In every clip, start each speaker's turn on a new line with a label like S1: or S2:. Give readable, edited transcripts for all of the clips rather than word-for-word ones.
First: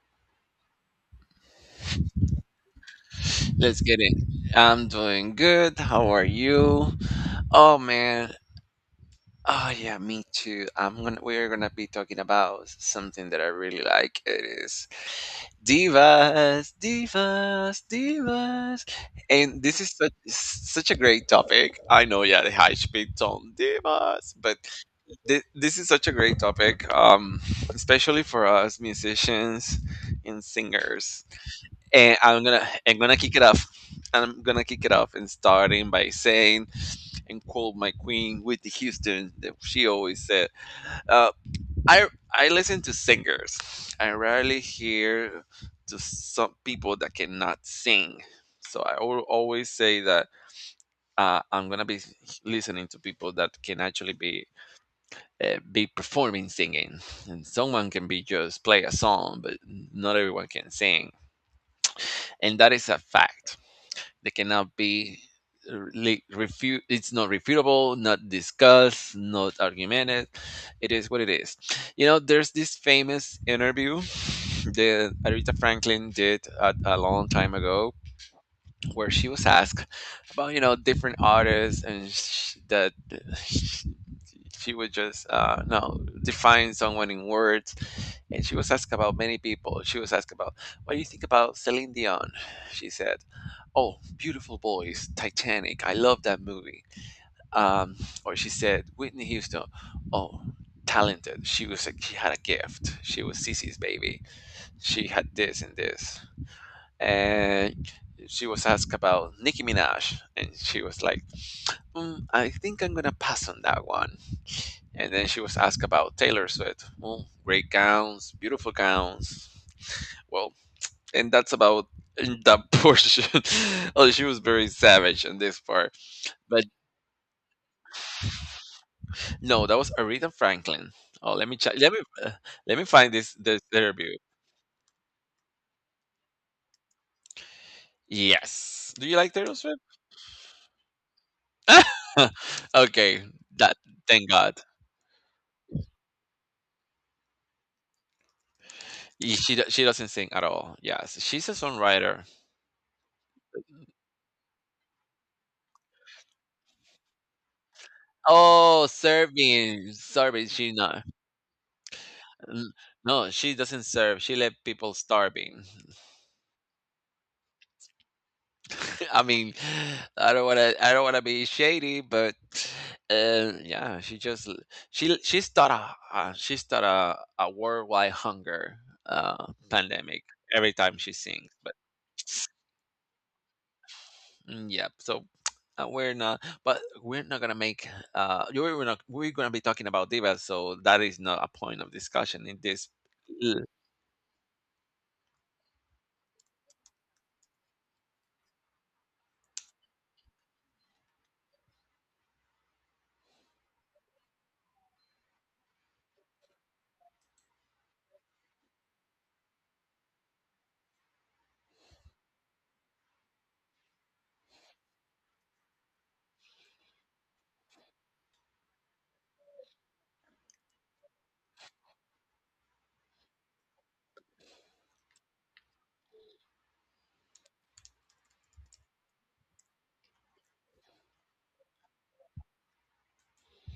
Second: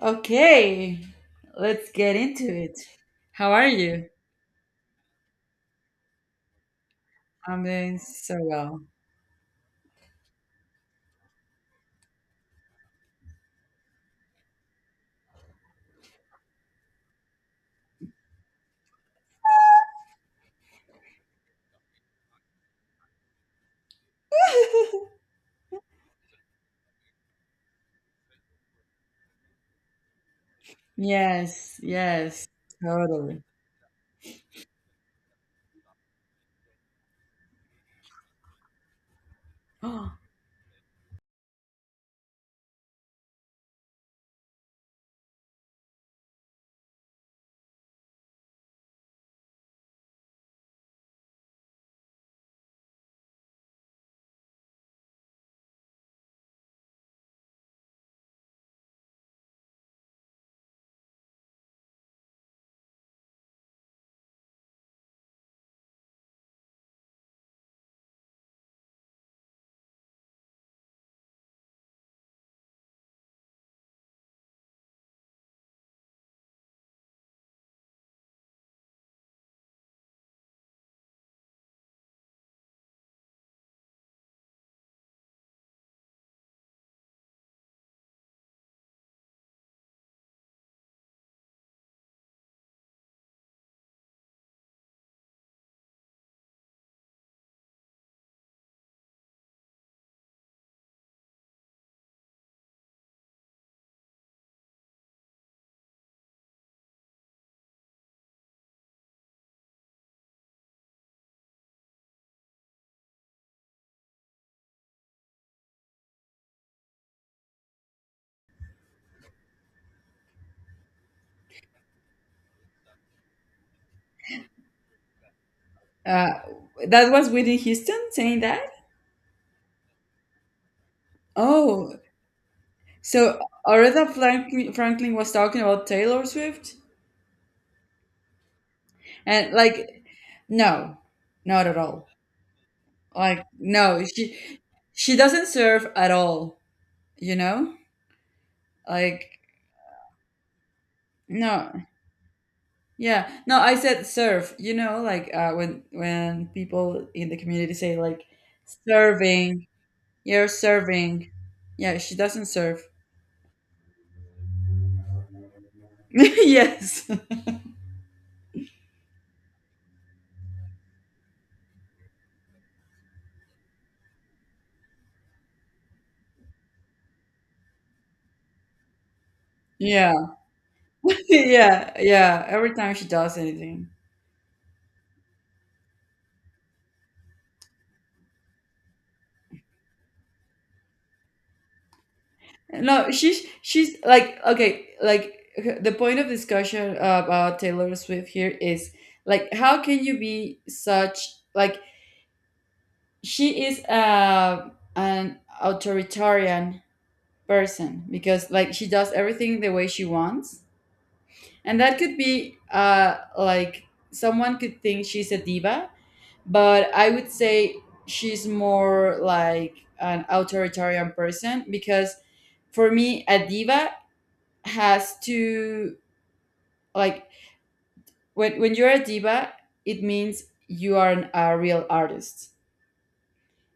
S1: Okay, let's get into it. How are
S2: Let's get
S1: you?
S2: it. I'm doing good. How are you?
S1: I'm
S2: Oh
S1: doing
S2: man.
S1: so well.
S2: Oh yeah, me too. I'm gonna we're gonna be talking about something that I really like. It is divas, divas, divas. And this is such, such a great topic. I know, yeah, the high speed tone divas, but this is such a great topic, especially for us musicians and singers.
S1: Yes,
S2: And I'm
S1: yes,
S2: gonna I'm gonna kick it
S1: totally.
S2: off. I'm gonna kick it off and starting by saying and quote my queen Whitney Houston that she always said, uh, "I listen to singers. I rarely hear to some people that cannot sing. So I always say that I'm gonna be listening to people that can actually be performing singing, and someone can be just play a song, but not everyone can sing, and that is a fact. They cannot be like refute. It's not refutable, not discussed, not argumented. It is what it is. You know, there's this famous interview that Aretha Franklin did a long time ago, where she was asked about you know different artists and that she would just no define someone in words. And she was asked about many people. She was asked about, what do you think about Celine Dion? She said, oh, beautiful voice, Titanic, I love that movie. um, or she said Whitney Houston. Oh, talented. She was she had a gift. She was Cece's baby. She had this and this. And she was asked about Nicki Minaj, and she was like, mm, "I think I'm gonna pass on that one." And then she was asked about Taylor Swift. Well, great gowns, beautiful gowns. Well, and that's about that portion. Oh, she was very savage on this part.
S1: Uh,
S2: But
S1: that was Whitney Houston saying that?
S2: no, that was Aretha Franklin. Oh, let me check.
S1: Oh,
S2: Uh, let me find
S1: so
S2: this
S1: Aretha
S2: interview.
S1: Franklin was talking about Taylor Swift?
S2: Yes. Do you like
S1: And,
S2: Taylor Swift?
S1: like, no, not at all.
S2: Okay.
S1: Like,
S2: That
S1: no,
S2: Thank God.
S1: she doesn't serve at all, you know? Like,
S2: She she doesn't sing at all. Yes, she's a
S1: no.
S2: songwriter.
S1: Yeah, no, I said serve. You know, like, when people in the community say, like,
S2: Oh,
S1: serving,
S2: Serbian, Serbian.
S1: you're
S2: She not.
S1: serving. Yeah, she doesn't
S2: N-
S1: serve.
S2: No, she doesn't serve. She let people starving.
S1: Yes.
S2: I mean, I don't want to be shady, but yeah, she just she she started she started a worldwide hunger pandemic
S1: Yeah.
S2: every time she sings. But
S1: Yeah. Yeah, every time she does anything.
S2: mm, yeah, so we're not gonna make. You we're not. We're gonna be talking about divas, so that is not a point of discussion in this.
S1: No, she's like, okay, like the point of discussion about Taylor Swift here is, like, how can you be such, like, she is an authoritarian person because, like, she does everything the way she wants, and that could be, like, someone could think she's a diva, but I would say she's more like an authoritarian person because for me a diva has to, like, when you're a diva, it means you are a real artist.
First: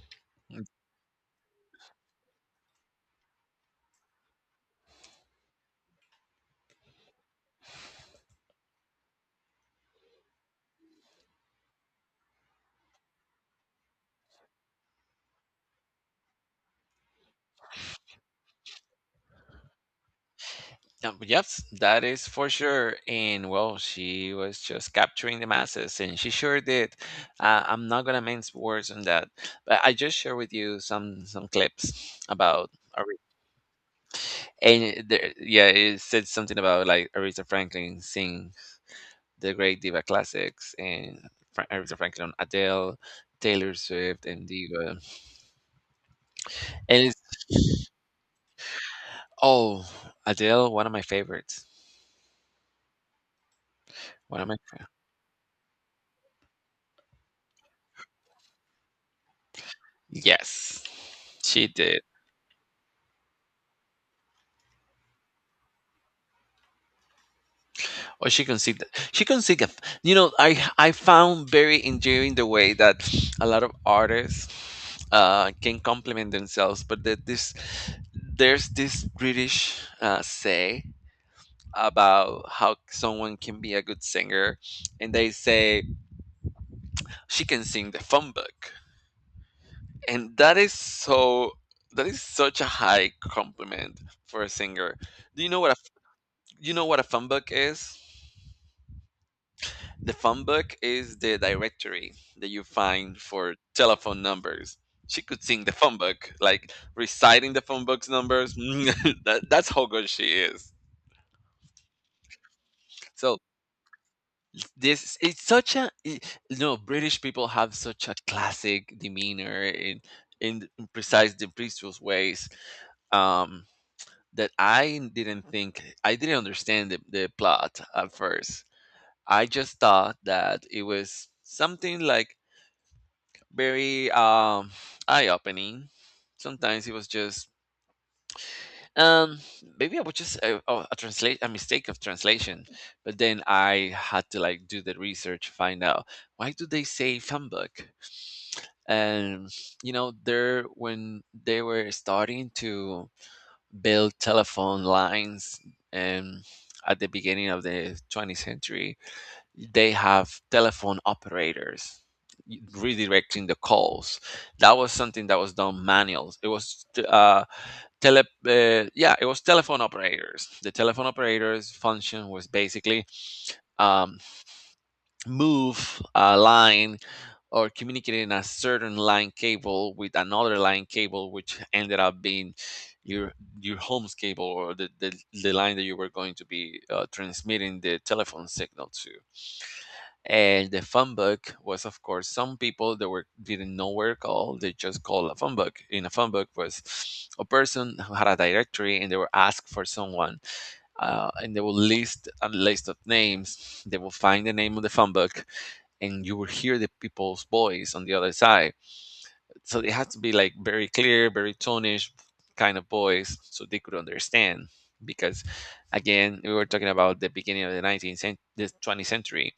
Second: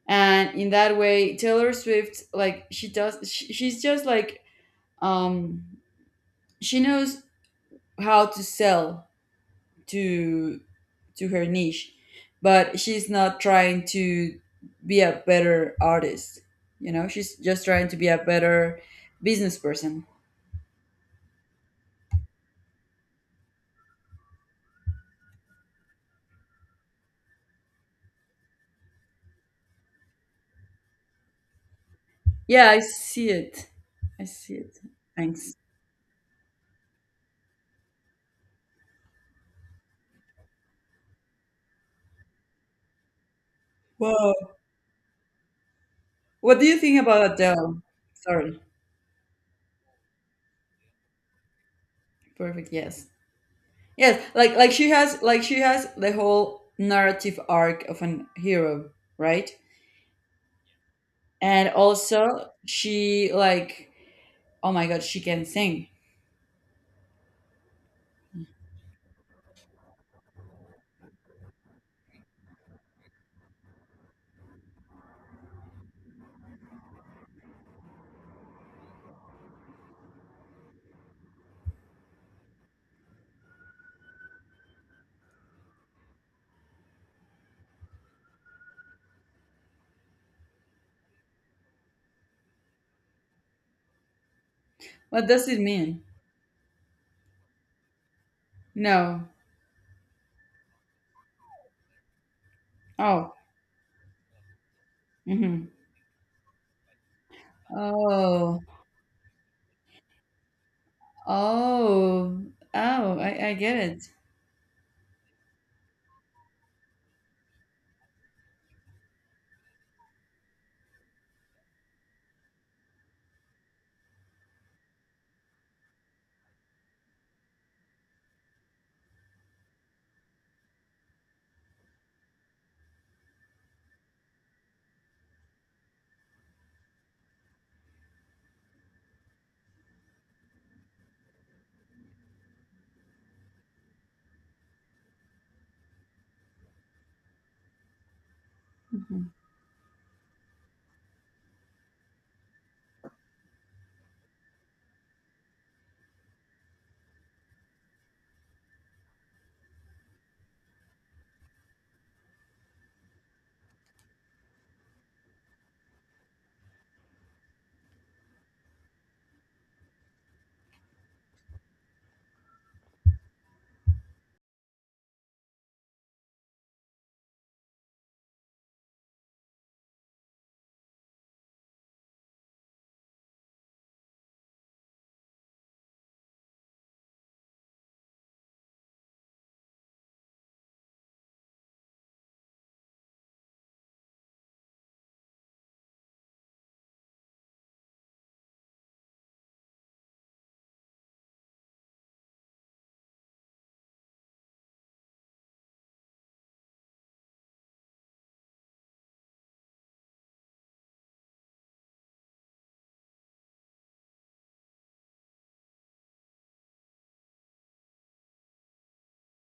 S1: And in that way Taylor Swift, like, she's just like, um she knows how to sell to to her niche, but she's not trying to be a better artist. She's just trying to be a better business person.
S2: Yep, that is for sure. And well, she was just capturing the masses, and she sure did. I'm not gonna mince words on that, but I just share with you some clips about.
S1: Yeah, I
S2: Ari-
S1: see it. I see it.
S2: And there,
S1: Thanks.
S2: yeah, it said something about like Aretha Franklin sing the great diva classics, and Aretha Franklin, Adele, Taylor Swift,
S1: Whoa.
S2: and diva.
S1: What do you think
S2: And
S1: about
S2: it's
S1: Adele? Sorry.
S2: oh, Adele, one of my favorites.
S1: Perfect. Yes. Yes.
S2: One of
S1: Like
S2: my
S1: like she has the whole narrative arc of an hero, right?
S2: yes, she
S1: And
S2: did.
S1: also, she like oh my god, she can sing.
S2: Or she conceived it. She conceived it. You know, I found very endearing the way that a lot of artists can compliment themselves, but that this there's this British say about how someone can be a good singer, and they say she can sing the phone book, and that is so that is such a high compliment for a singer.
S1: What
S2: Do
S1: does
S2: you know
S1: it
S2: what a
S1: mean?
S2: you know what a phone book is?
S1: No.
S2: The phone book is the directory that you find
S1: Oh.
S2: for telephone numbers. She could sing
S1: Mhm.
S2: the phone book, like reciting the phone book's numbers.
S1: Oh.
S2: That, that's how good she is.
S1: Oh. Oh,
S2: So
S1: I get it.
S2: this it's such no, British people have such a classic demeanor in, precise the precise ways, um, that I didn't understand the plot at first. I just thought that it was something like very eye-opening. Sometimes it was just um maybe I was just a translate, a mistake of translation, but then I had to like do the research, find out why do they say humbug.
S1: Mhm.
S2: And you know, there when they were starting to build telephone lines and at the beginning of the 20th century, they have telephone operators redirecting the calls. That was something that was done manuals. It was tele yeah, it was telephone operators. The telephone operators function was basically um move a line or communicating a certain line cable with another line cable, which ended up being your your home's cable or the line that you were going to be transmitting the telephone signal to. And the phone book was, of course, some people that were didn't know where to call. They just called a phone book. In a phone book was a person who had a directory, and they were asked for someone, and they will list a list of names. They will find the name of the phone book, and you will hear the people's voice on the other side. So it had to be like very clear, very tonish kind of voice, so they could understand. Because again, we were talking about the beginning of the the 20th century,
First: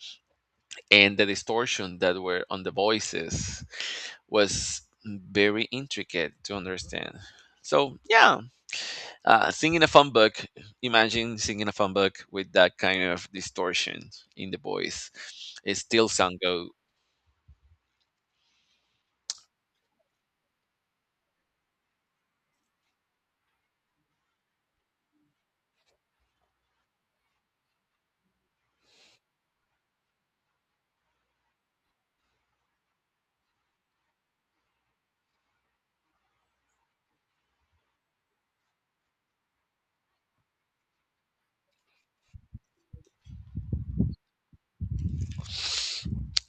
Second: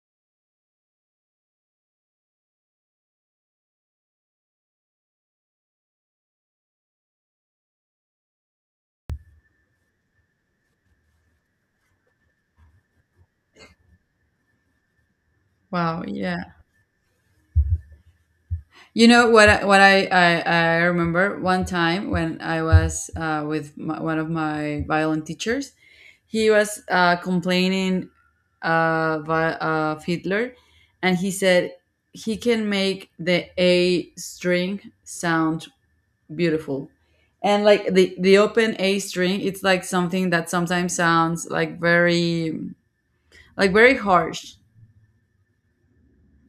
S2: and the distortion that were on the voices was very intricate to understand. So yeah, singing a fun book. Imagine singing a fun book with that kind of distortion in the voice. It
S1: Wow,
S2: still sound
S1: yeah.
S2: go
S1: You know what I remember one time when I was with my, one of my violin teachers. He was complaining, of Hitler, and he said he can make the A string sound beautiful, and like the open A string, it's like something that sometimes sounds like very, like, very harsh.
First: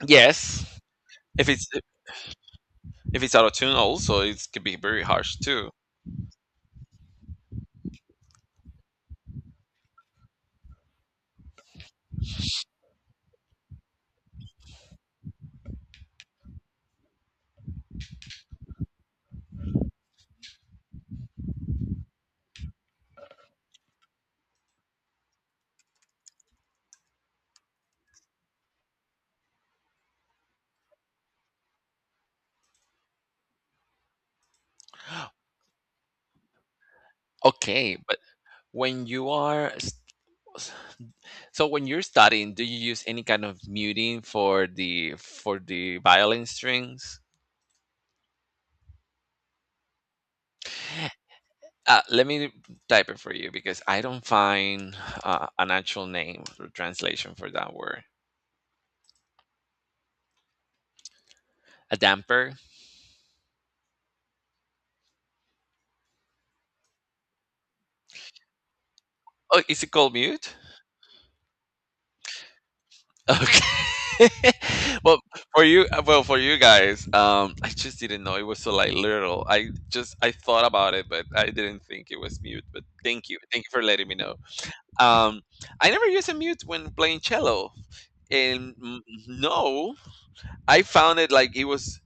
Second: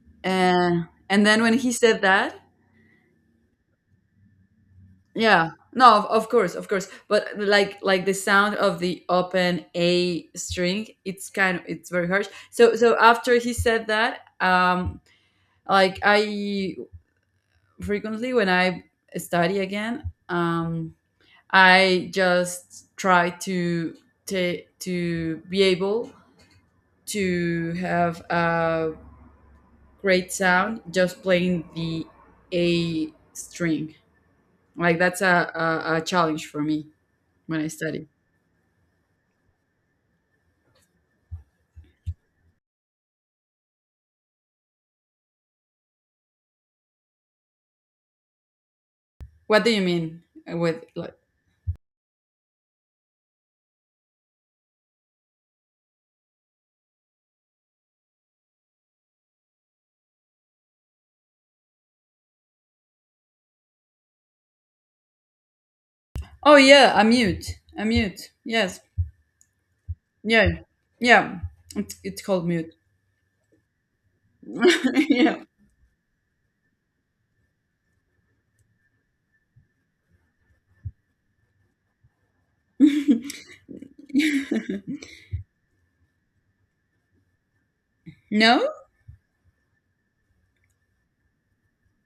S2: yes.
S1: And then
S2: If
S1: when
S2: it's
S1: he said that,
S2: if it's out of tune, also it could be very harsh
S1: yeah,
S2: too.
S1: no, of course, of course, but, like the sound of the open A string, it's kind of, it's very harsh. So after he said that, like, I frequently, when I study again, I just try to to be able to have a great sound just playing the A string. Like that's a challenge for me when I
S2: Okay,
S1: study.
S2: but when you are s- so when you're studying, do you use any kind of muting for the violin strings?
S1: What do you mean with, like?
S2: Let me type it for you because I don't find an actual name or translation for that word. A damper.
S1: Oh yeah, a mute, a mute. Yes,
S2: Oh, is it called
S1: yeah,
S2: mute?
S1: yeah. It's called mute.
S2: Okay. Well,
S1: Yeah.
S2: for you, well, for you guys, I just didn't know it was so like literal. I just I thought about it, but I didn't think it was mute. But thank you for letting me know. Um, I never use a mute when playing cello,
S1: No.
S2: and mm, no, I found it like it was.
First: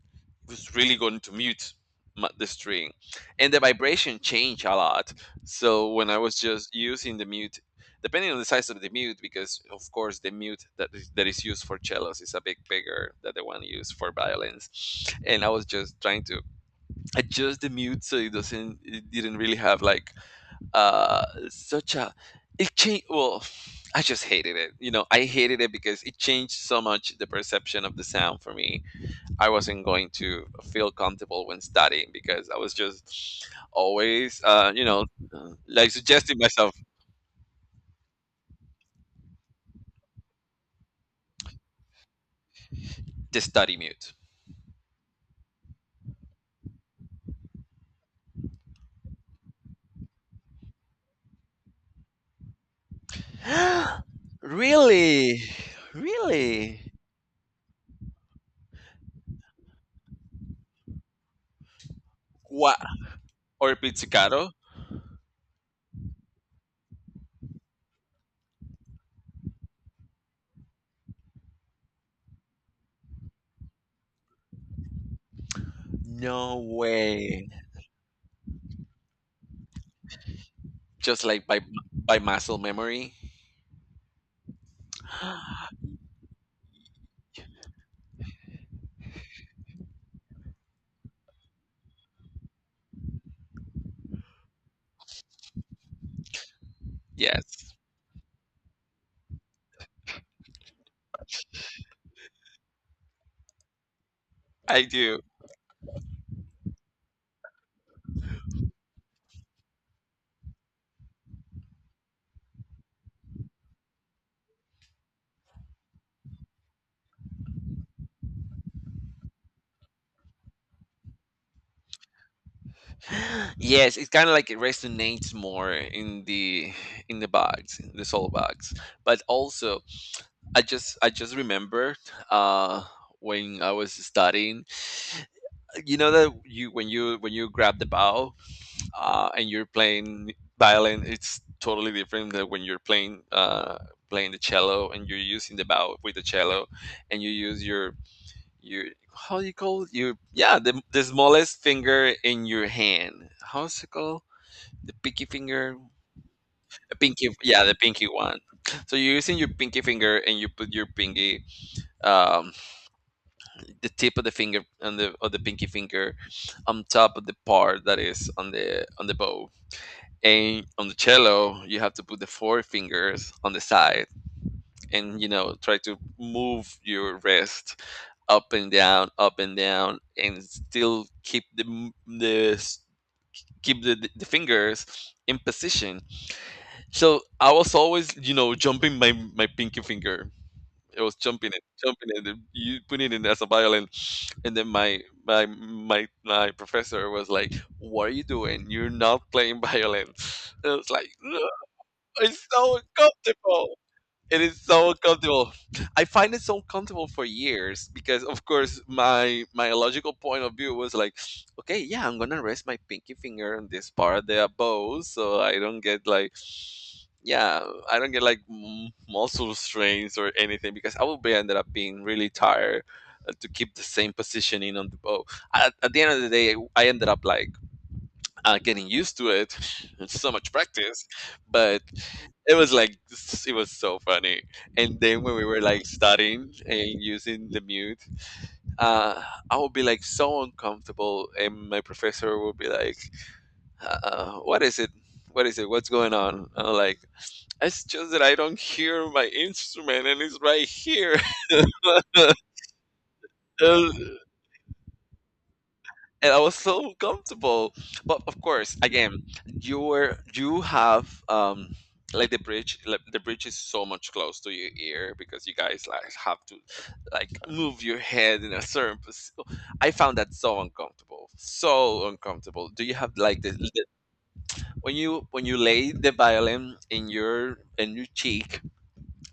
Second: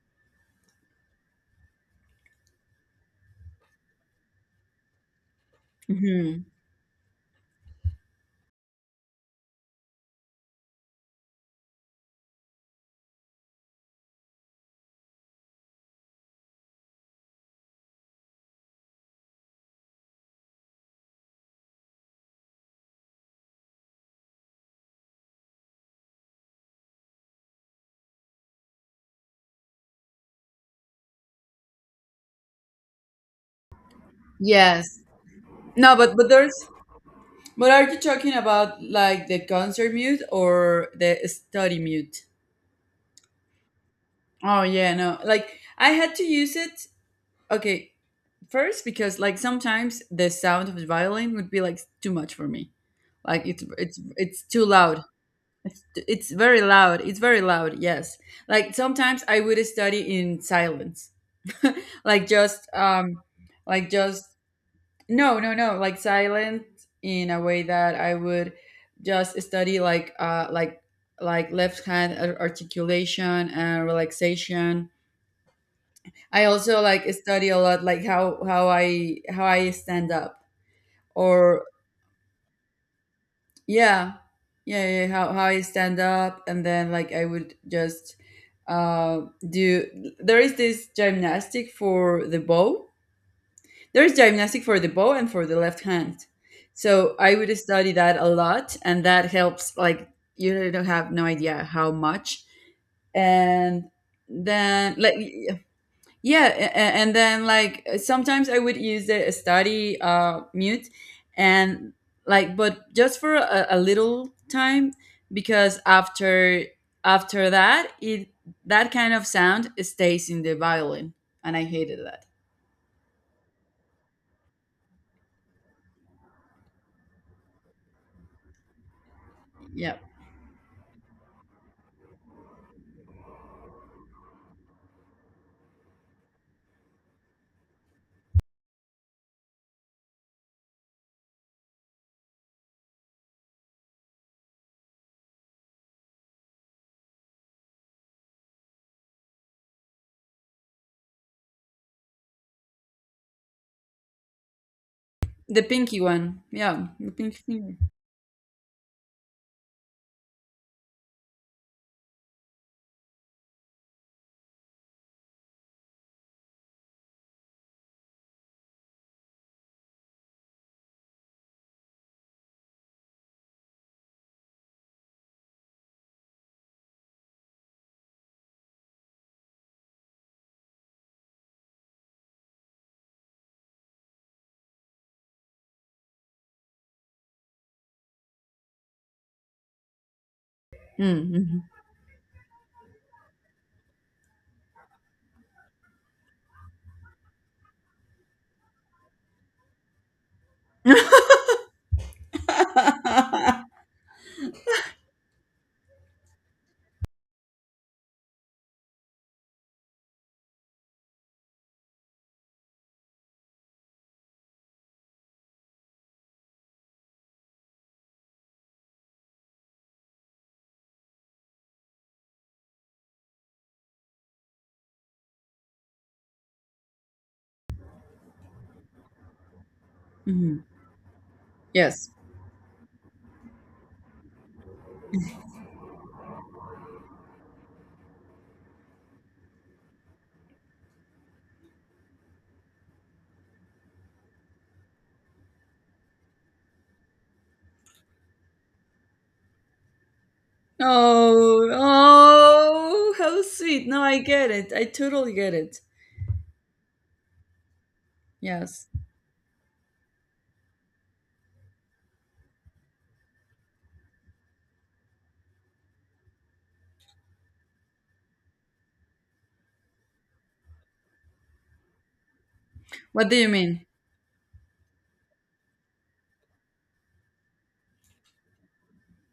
S2: Was really going to mute my, the string, and the vibration changed a lot so when I was
S1: Hmm.
S2: just using the mute, depending on the size of the mute, because of course the mute that is used for cellos is a bit bigger than the one used for violins. And I was just trying to adjust the mute so it doesn't, it didn't really have like such a it changed. Well, I just hated it. You know, I hated it because it changed so much the perception of the sound for me. I wasn't going to feel comfortable when studying because I was just always,
S1: Yes.
S2: like
S1: No, but but
S2: suggesting
S1: there's
S2: myself
S1: But are you talking about like the concert mute or the study mute?
S2: to study mute.
S1: Oh yeah, no. Like I had to use it. Okay, first because like sometimes the sound of the violin would be like too much for me. Like it's it's it's too loud.
S2: Really?
S1: It's very
S2: Really?
S1: loud. It's very loud. Yes. Like sometimes I would study in silence. like just
S2: What?
S1: um
S2: Or
S1: like just
S2: pizzicato?
S1: No, no, no. Like silent in a way that I would just study like like left hand articulation and relaxation. I
S2: No
S1: also like
S2: way.
S1: study a lot like how I stand up,
S2: Just like
S1: or
S2: by muscle memory.
S1: yeah. Yeah, yeah, yeah, how I stand up, and then like I would just uh do there is this gymnastic for the bow. There's gymnastic for the bow and for the left hand. So I would
S2: Yes,
S1: study that a lot, and that helps. Like you don't have no idea how much. And
S2: I
S1: then like,
S2: do.
S1: yeah, and then like sometimes I would use the study mute, and like but just for a little time because after that it that kind of sound stays in the violin, and I hated that.
S2: Yes, it's kind of like it resonates more in the box, in the soul box. But also,
S1: Yeah.
S2: I just remembered uh, when I was studying. You know that you when you when you grab the bow and you're playing violin, it's totally different than when you're playing playing the cello and you're using the bow with the cello, and you use your how do you call it? Your yeah the smallest finger in your hand. How's it called? The pinky
S1: The
S2: finger,
S1: pinky one. Yeah, the
S2: pinky
S1: pinky
S2: yeah the
S1: finger.
S2: pinky one. So you're using your pinky finger and you put your pinky, um, the tip of the finger and the of the pinky finger on top of the part that is on the bow. And on the cello, you have to put the four fingers on the side, and you know, try to move your wrist up and down, and still keep the keep the fingers in position. So I was always, you know, jumping my my pinky finger. It was
S1: Mm-hmm.
S2: jumping it, and you put it in as a violin. And then my my my professor was like, "What are you doing? You're not playing violin." And I was like, "Ugh, it's so uncomfortable. It is so uncomfortable." I find it so uncomfortable for years because, of course, my logical point of view was like, okay, yeah, I'm gonna rest my pinky finger on this part of the bow so I don't get like, yeah, I don't get like muscle strains or anything, because I would be ended up being really tired to keep the same positioning on the bow. At the end of the day, I ended up like getting used to it. It's so much
S1: Hmm.
S2: practice, but
S1: Yes.
S2: it was like it was so funny. And then when we were like studying and using the mute, uh, I would be like so uncomfortable, and my professor would be like, "What is it? What is it? What's going on?" I'm like, it's just that I don't hear my instrument and it's right here.
S1: Oh,
S2: And
S1: oh, how sweet. No, I get it. I totally get it.
S2: I was so comfortable. But of course,
S1: Yes.
S2: again, you have like the bridge is so much close to your ear because you guys like have to like move your head in a certain position. I found that so uncomfortable. So uncomfortable. Do you have
S1: What do
S2: like
S1: you
S2: the
S1: mean?
S2: when you lay the violin in your cheek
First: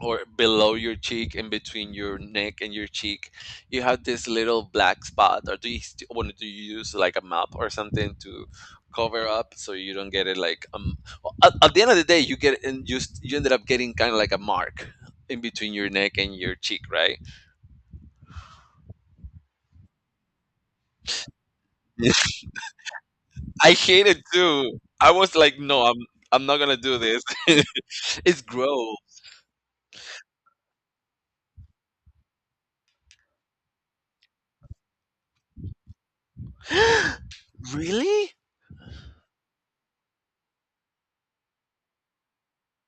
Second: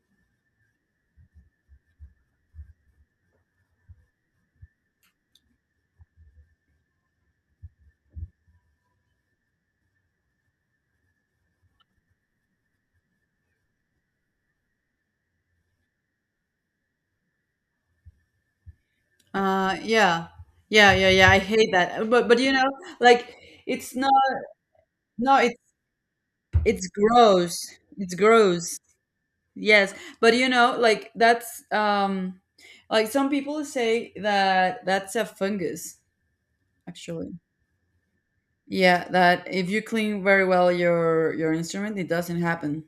S2: or below your cheek, in between your neck and your cheek, you have this little black spot, or do you want to use like a map or something to cover up so you don't get it like well, at the end of the day you get, and you ended up getting kind of like a mark in between your neck and your cheek, right?
S1: Yeah. Yeah, yeah, yeah. I hate that. But you know, like
S2: I
S1: it's
S2: hate
S1: not,
S2: it too. I was
S1: no, it's
S2: like, no, I'm not gonna
S1: it's
S2: do this.
S1: gross. It's
S2: It's
S1: gross.
S2: gross.
S1: Yes. But you know, like that's, like some people say that that's a fungus actually.
S2: Really?
S1: Yeah, that if you clean very well your instrument, it doesn't happen.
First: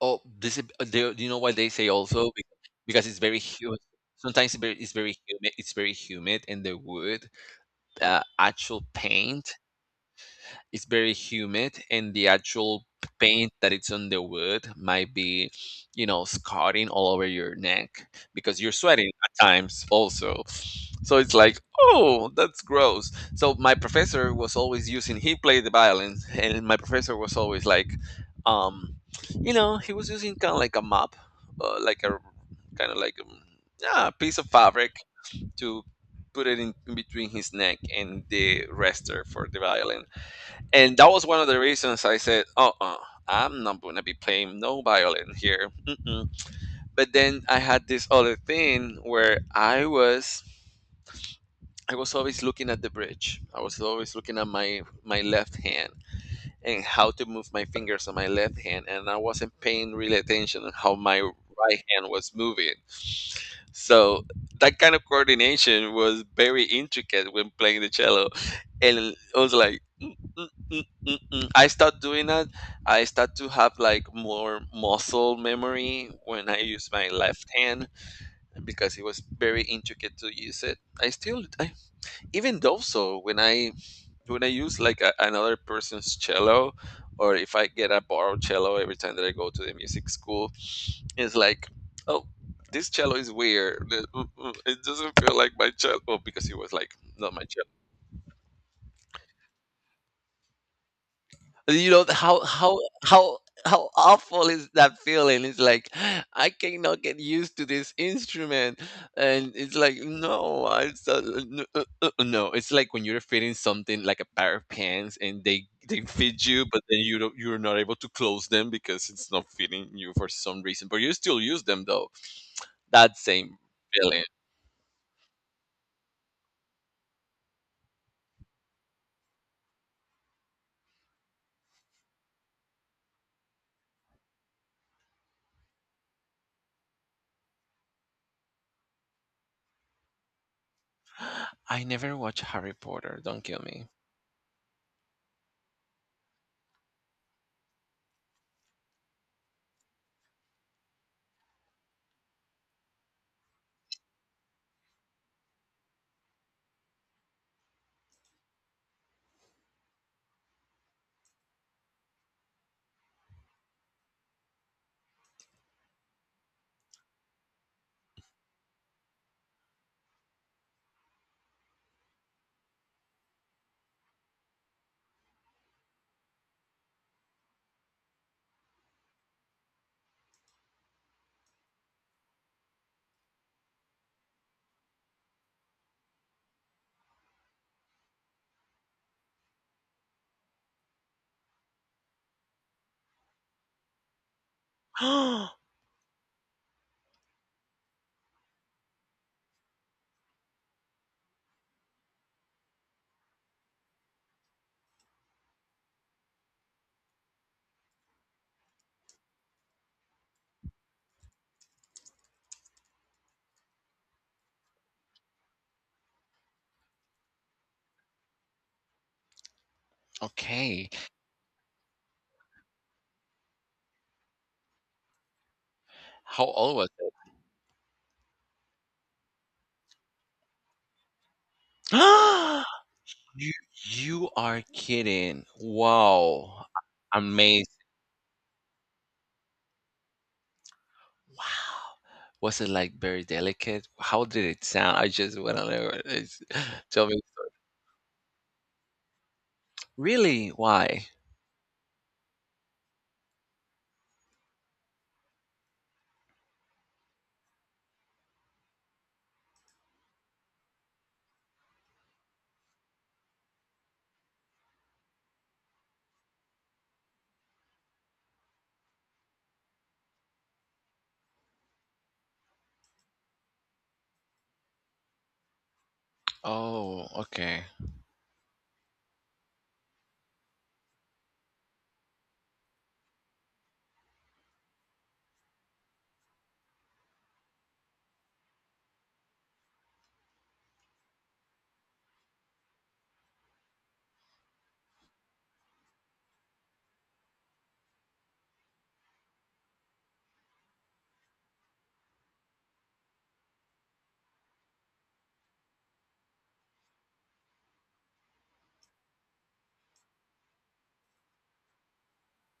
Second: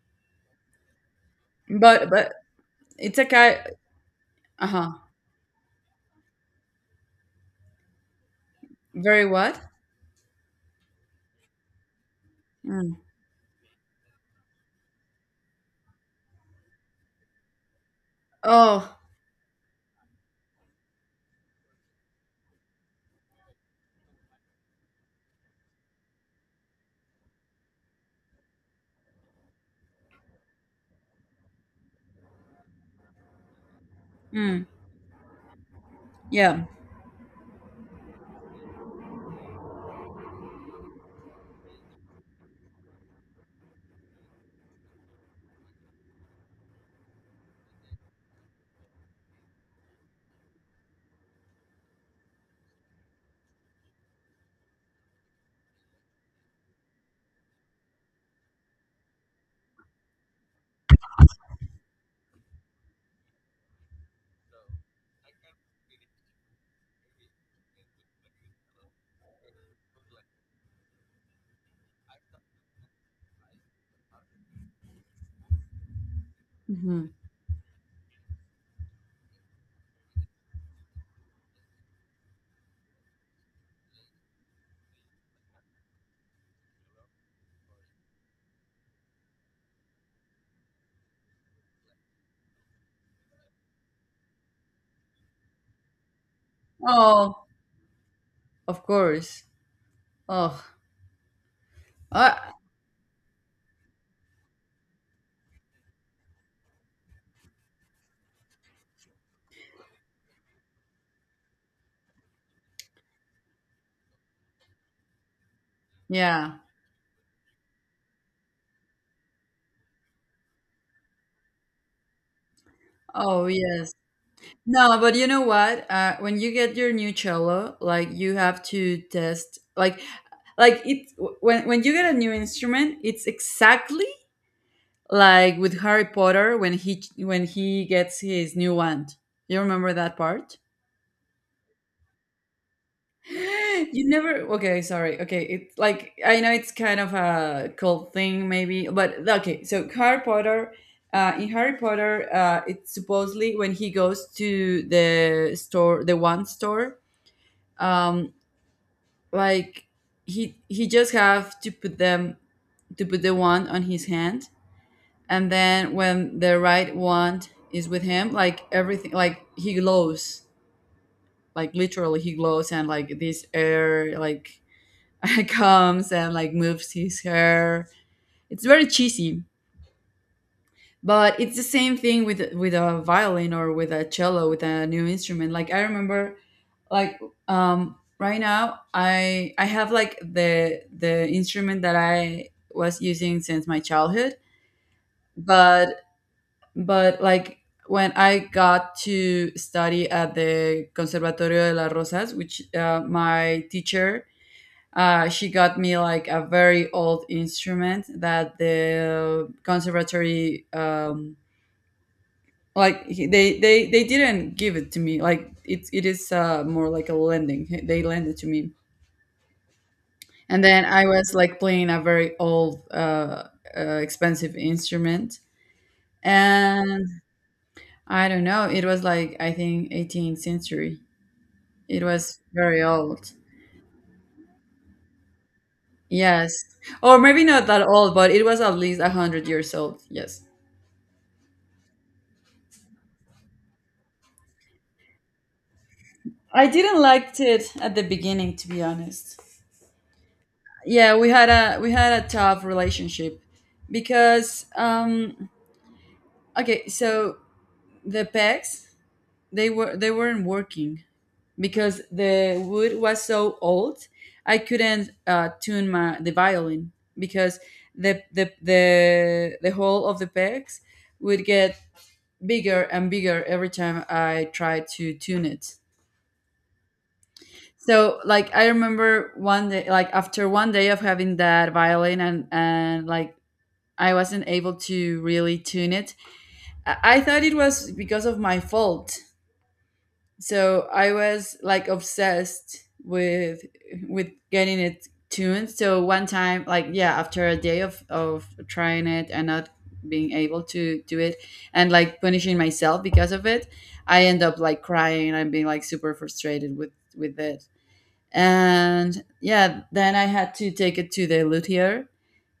S2: Oh, this is, they, you know why they say
S1: But
S2: also
S1: but
S2: Because it's
S1: it's a
S2: very
S1: kind,
S2: humid. Sometimes
S1: uh
S2: it's
S1: huh.
S2: very humid. It's very humid, and the wood, the actual
S1: Very
S2: paint,
S1: what?
S2: it's very humid, and the actual
S1: Mm.
S2: paint that it's on the wood might be, you know, scarring all over your neck because you're
S1: Oh,
S2: sweating at times also. So it's like, oh, that's gross. So my professor was always using, he played the violin, and my professor was always like, um you know, he was using kind of like a mop, like a kind of like a, yeah, a piece of
S1: mm,
S2: fabric to put it
S1: yeah.
S2: in between his neck and the rester for the violin. And that was one of the reasons I said, "Uh-uh, I'm not gonna be playing no violin here." Mm-mm. But then I had this other thing where I was always looking at the bridge. I was always looking at my left hand and how to move my fingers on my left hand, and I wasn't paying real attention on how my right hand was moving. So that kind of coordination was very intricate when playing the cello. And I was like, "Mm, mm, mm, mm, mm." I start doing that. I start to have like more muscle memory when I use
S1: Hmm.
S2: my left hand, because it was very intricate to use it. Even though, when I use like another person's cello, or if I get a borrowed cello every time that I go to the music school, it's like, oh, this cello is weird. It doesn't feel like my cello, because it was like not my
S1: Oh,
S2: cello.
S1: of course. Oh,
S2: You know
S1: uh,
S2: how how awful is that feeling. It's like, I cannot get used to this instrument. And it's like, no, no, it's like when you're fitting something like a pair of pants and they fit
S1: yeah.
S2: you, but then you're not able to close them because it's not fitting you for some reason, but you still use them though. That
S1: Oh,
S2: same
S1: yes.
S2: feeling.
S1: No, but you know what? When you get your new cello, like you have to test, like it when you get a new instrument, it's exactly like with Harry Potter when he gets his new wand. You remember that part?
S2: I never watched Harry Potter, don't kill me.
S1: You never. Okay, sorry. Okay, it's like I know it's kind of a cult thing, maybe, but okay. So Harry Potter, in Harry Potter, it's supposedly when he goes to the store, the wand store, um, like he just have to put them to put the wand on his hand, and then when the right one is with him, like everything, like he glows, like literally he glows, and like this air, like, comes and like moves his hair. It's very cheesy, but it's the same thing with a violin or with a cello with a new instrument. Like I remember, like, right now I have like the instrument that I was using since my childhood. But But like when I got to study at the Conservatorio de las Rosas, which my teacher, she got me like a very old instrument, that the conservatory, like they didn't give it to me. Like it is, more like a lending. They lend it to me. And then
S2: Okay.
S1: I was like playing a very old, expensive instrument.
S2: How old was
S1: And I don't know. It was like I think 18th century. It was
S2: it?
S1: very old.
S2: You you are kidding. Wow.
S1: Yes, or maybe
S2: Amazing.
S1: not that old, but it was at least 100 years old. Yes.
S2: Wow. Was it like very delicate? How did it sound? I just want to know. It's-
S1: I didn't
S2: Tell me.
S1: like it at the beginning, to be honest.
S2: Really? Why?
S1: Yeah, we had a tough relationship because, okay, so the pegs, they weren't working because the wood was so old. I couldn't, tune my the violin because the hole of the pegs would get bigger and bigger every time I tried to tune it.
S2: Oh, okay.
S1: So like I remember one day, like after one day of having that violin, and like I wasn't able to really tune it. I thought it was because of my fault. So I was like obsessed with getting it tuned. So one time, like, yeah, after a day of trying it and not being able to do it, and like punishing myself because of it, I end up like crying, and being like super frustrated with it. And yeah, then I had to take it to the luthier,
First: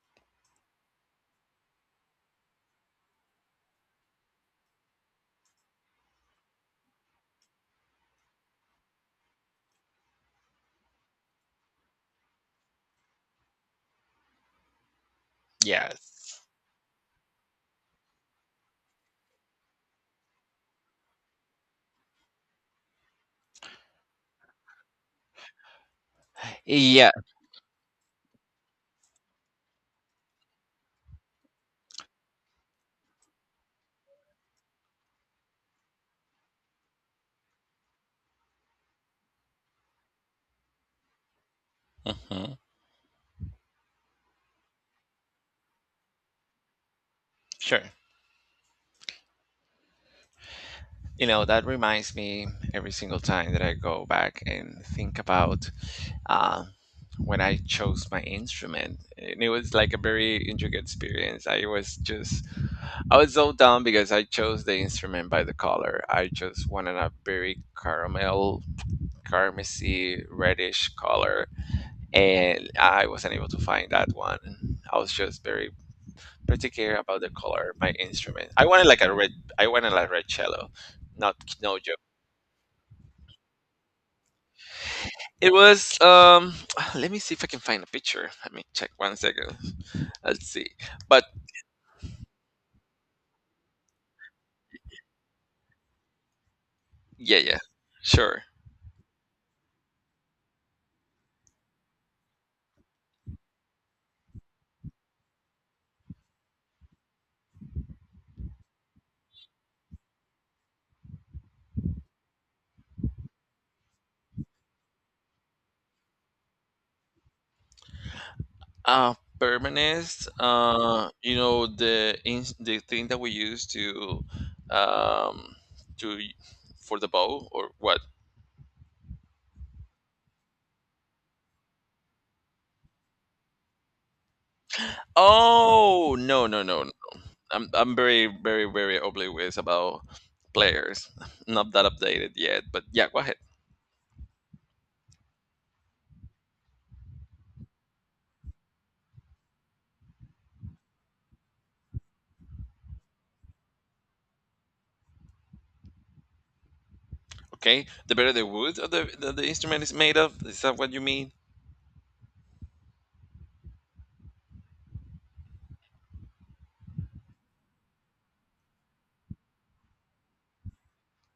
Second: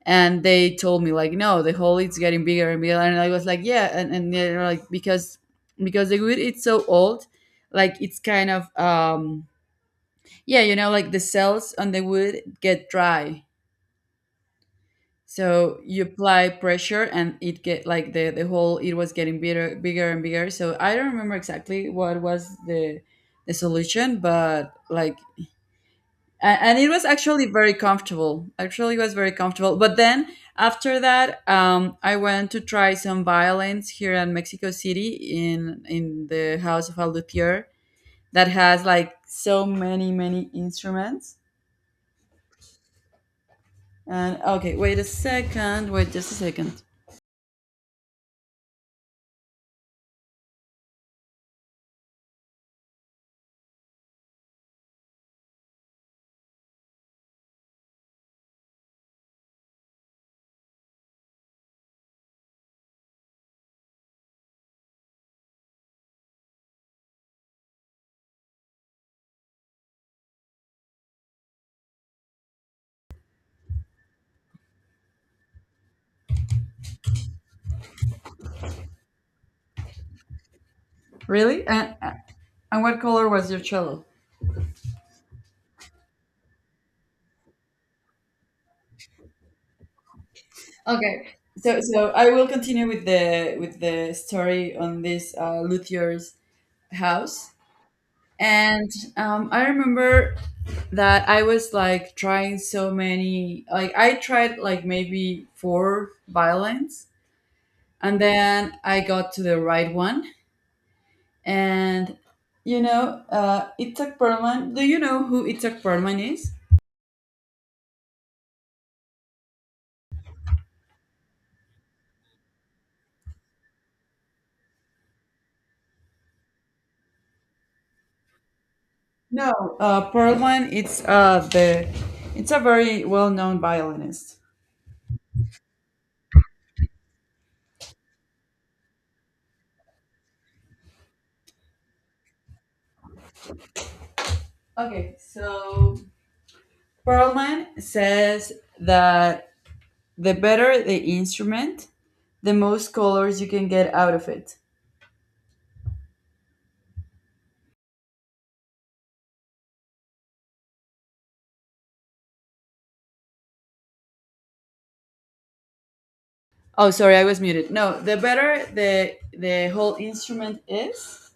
S1: and they told me like, no, the hole is getting bigger and bigger, and I was like, yeah. And they were like, because the wood, it's so old, like it's kind of, yeah, like the cells on the wood get dry, so you
S2: Yes.
S1: apply pressure, and it get like the hole, it was getting bigger, bigger, and bigger. So I don't remember exactly what was the solution, but like, and it was
S2: Yeah.
S1: actually very comfortable, actually it was very comfortable, but then after that, I went to try some violins here in Mexico City, in the house of a luthier that has like so many, many instruments.
S2: Mhm.
S1: And okay, wait a second, wait just a second.
S2: Sure. You know, that reminds me, every single time that I go back and think about, uh, when I chose my instrument. And it was like a very intricate experience. I was so dumb because I chose the instrument by the color. I just wanted a very caramel, carmesy, reddish color, and I wasn't able to find that one. I was just very particular about the color of my instrument. I wanted like a red. I wanted like red cello. Not,
S1: Really?
S2: no
S1: and,
S2: joke.
S1: uh, and what color was your cello?
S2: It was Let me see if I can find a picture. Let me check one second. Let's see. But
S1: Okay, so I will continue with the story on this, luthier's
S2: yeah,
S1: house.
S2: yeah, sure.
S1: And, I remember that I was like trying so many, like I tried like maybe four violins, and then I got to the right one. And you know, Itzhak Perlman. Do you know who Itzhak Perlman is?
S2: Permanence, you know, the in, the thing that we use um to for the bow or what?
S1: No, Perlman. It's a very well-known violinist.
S2: Oh, no, no, no, no. I'm very very very oblivious about players. Not that updated yet, but yeah, go ahead.
S1: Okay, so Perlman says that the better the instrument, the most colors you can get out of it.
S2: Okay. The better the wood of the instrument is made of, is that what you mean?
S1: Oh, sorry, I was muted. No, the better the whole instrument is,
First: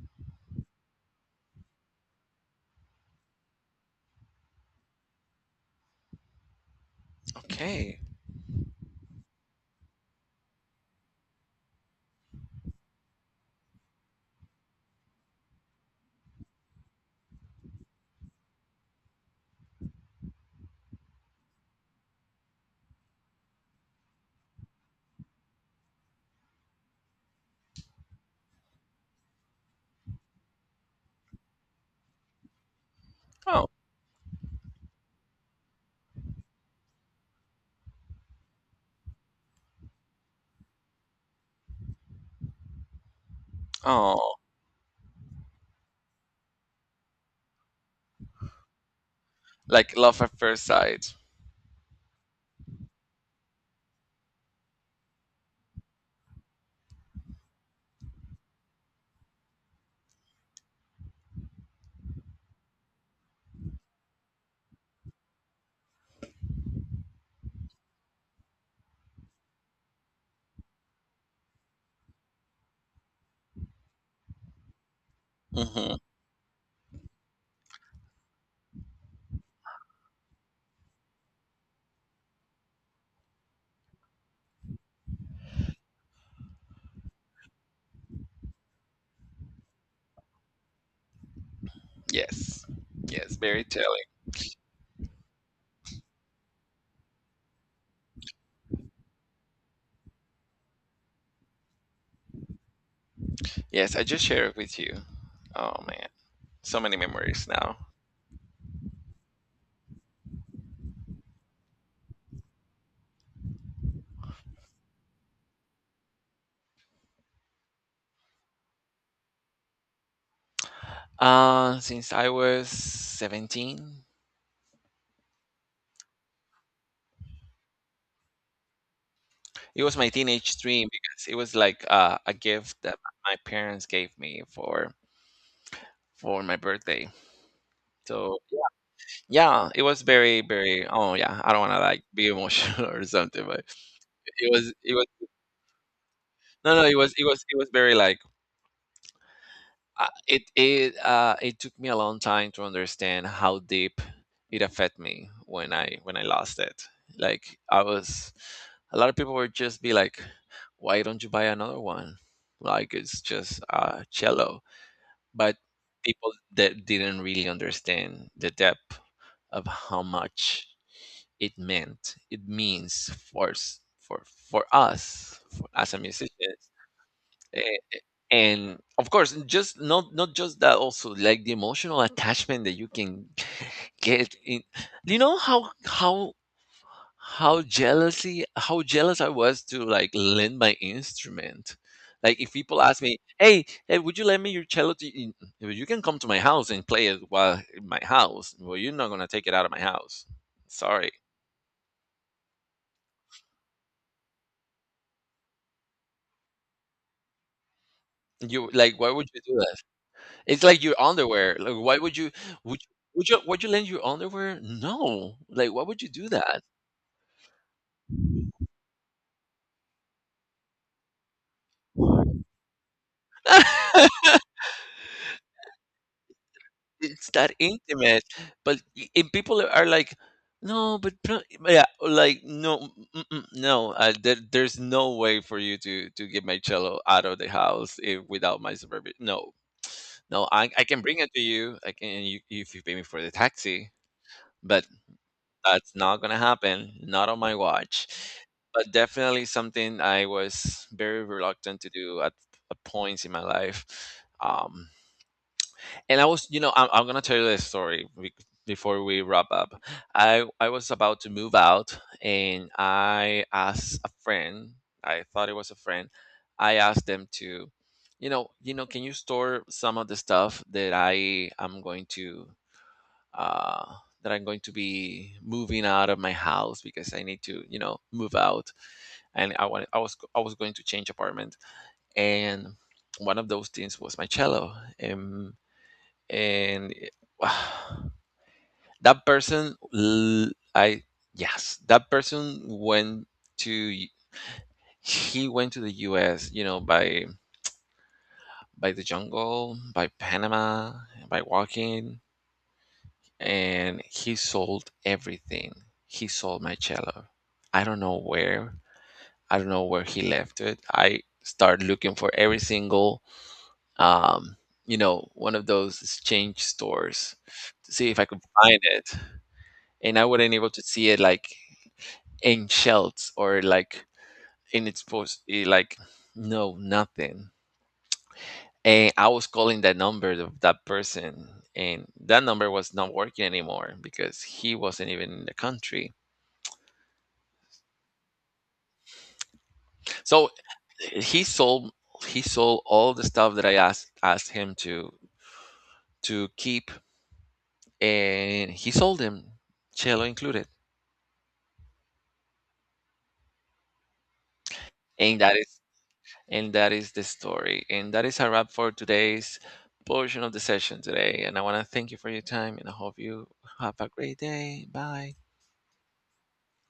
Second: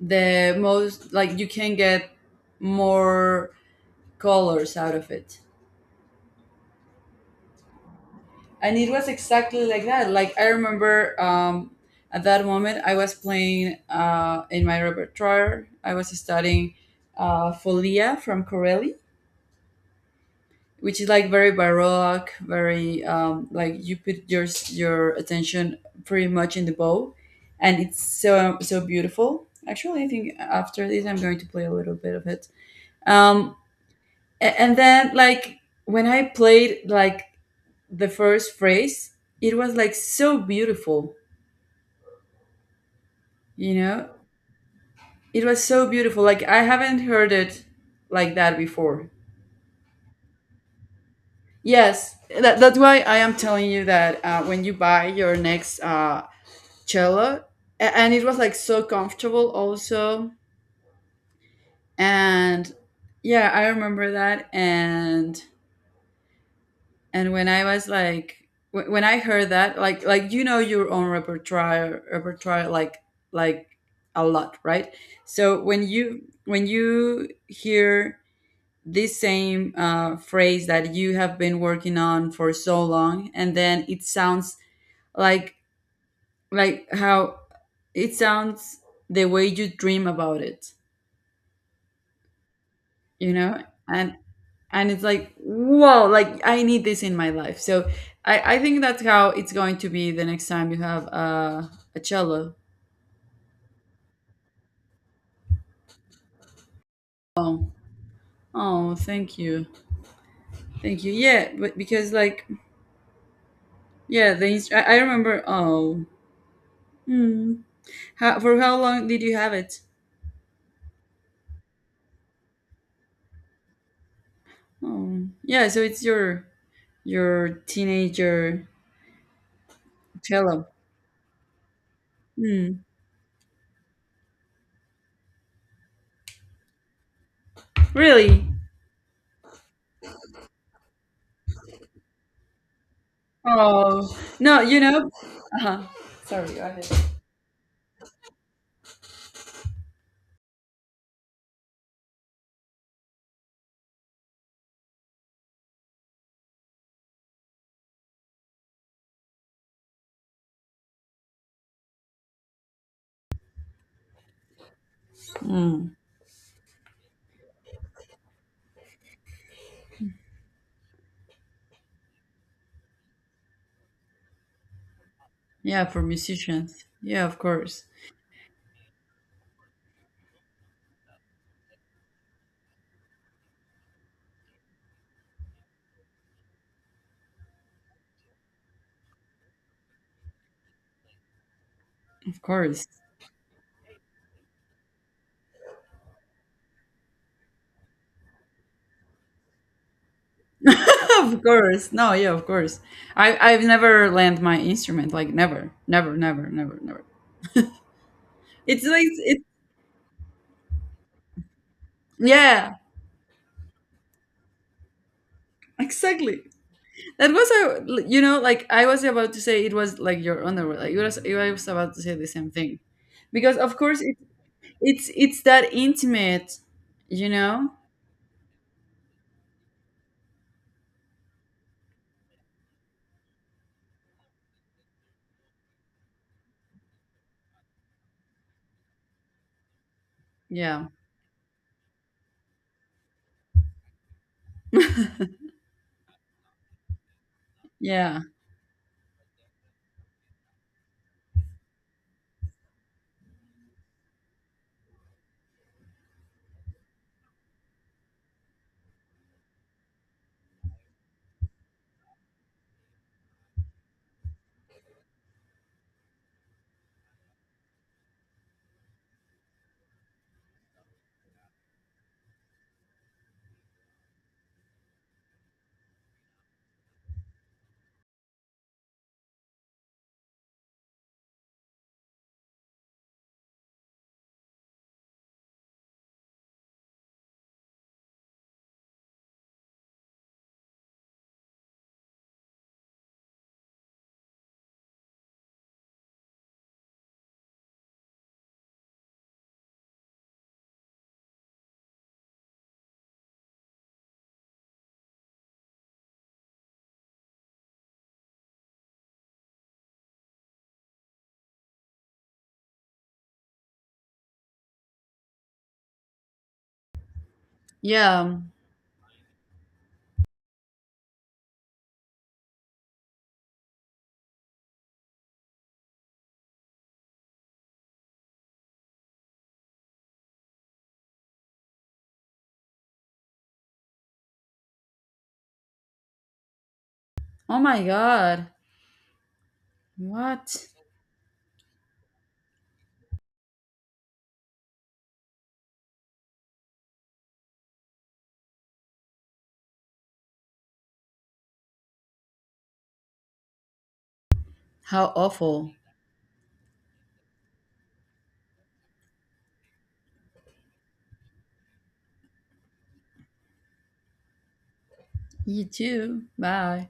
S1: the most like you can get more colors out of it.
S2: Okay.
S1: And it was exactly like that. Like I remember, at that moment I was playing, in my repertoire. I was studying, Folia from Corelli, which is like very baroque, very, like you put your attention pretty much in the bow, and it's so, so beautiful. Actually, I think after this, I'm going to play a little bit of it. Um,
S2: Oh.
S1: and then like when I played like the first phrase, it was like so beautiful. You know,
S2: Oh,
S1: it was so beautiful. Like I haven't heard it like that before.
S2: like love at first sight.
S1: Yes, that's why I am telling you that, when you buy your next, cello. And it was like so comfortable also. And yeah, I remember that. And when I was like, when I heard that, like you know your own repertoire, like a lot, right? So when
S2: Mhm.
S1: you when you hear this same, phrase that you have been working on for so long, and then it sounds like like how it sounds, the way you dream about it,
S2: Yes.
S1: you
S2: Yes,
S1: know?
S2: very telling.
S1: And and it's like, whoa, like I need this in my life. So I think that's how it's going to be the next time you have, a cello.
S2: Yes, I just shared it with you. Oh man, so many memories
S1: Oh,
S2: now.
S1: oh, thank you, thank you. Yeah, but because like, yeah, I remember. Oh. Hmm. For how long did you have it?
S2: Since I was 17,
S1: Oh yeah, so it's your teenager
S2: it was my teenage
S1: cello.
S2: dream because it was like a gift
S1: Hmm.
S2: that my parents gave me for my birthday. So
S1: Really?
S2: yeah, it was very very. Oh yeah, I don't want to like be emotional or something, but
S1: Oh no, you
S2: it was
S1: know. Uh-huh. Sorry, go
S2: no no
S1: ahead.
S2: it was it was very like, it took me a long time to understand how deep it affected me when I lost it. Like I was, a lot of people would just be like, "Why don't you buy another one?" Like it's just cello. But
S1: Hmm.
S2: people that didn't really understand the depth of how much it meant, it means for for us for,
S1: Yeah,
S2: as a
S1: for
S2: musician.
S1: musicians. Yeah, of course.
S2: And of course, just not, not just that, also like the emotional attachment that you can get in. You know how jealousy, how jealous I was to like lend my instrument. Like,
S1: Of
S2: if people
S1: course.
S2: ask me, hey, would you lend me your cello to, you can come to my house and play it while in my house? Well, you're not gonna take it out of my house, sorry.
S1: Of course. No, yeah, of course. I've never lent my instrument, like never. Never, never, never, never.
S2: You
S1: It's
S2: like,
S1: like
S2: why would you
S1: it.
S2: do that? It's like your underwear. Like, why would you
S1: Yeah,
S2: would you- would you lend your underwear? No. Like, why would you do
S1: exactly.
S2: that?
S1: That was a, like I was about to say it was like your underwear. Like it was I was about to say the same thing. Because of course, it, it's it's that intimate, you
S2: It's that
S1: know?
S2: intimate. But and people are like, no, but yeah, like no, mm, mm, no. There's no way for you to get my cello out of the house, eh, without my supervision. No, no, I
S1: Yeah.
S2: can bring it to you. I can, you, if you pay me for the taxi. But that's not gonna happen, not on my watch.
S1: Yeah.
S2: But definitely something I was very reluctant to do at points in my life. Um, and I was, you know, I'm gonna tell you this story before we wrap up. I was about to move out, and I asked a friend. I thought it was a friend. I asked them to, you know, can you store some of the stuff that I am going to uh, that I'm going to be moving out of my house because I need to, you know, move out, and I was going to change apartment, and one of those things was my cello, and and it- that person, l- I yes, that person went to, y- he went to the U.S., you know, by the jungle, by Panama, by walking, and he sold everything. He sold my cello. I don't know where. I don't know where he left it. I started looking for every single, um, you know, one of those exchange stores to see if I
S1: Yeah.
S2: could find it, and I wasn't able to see it like in shelves or like in its post, eh, like no, nothing. And I was calling that number of that person, and that number was not working anymore because he wasn't even in the country.
S1: Oh my god.
S2: So
S1: What?
S2: he sold, he sold all the stuff that I asked asked him to keep, and he sold them, cello included.
S1: How
S2: And that
S1: awful.
S2: is and that is the story. And that is a wrap for today's portion of the session today. And I want to thank you for your time, and I hope you have a great day. Bye.
S1: You too. Bye.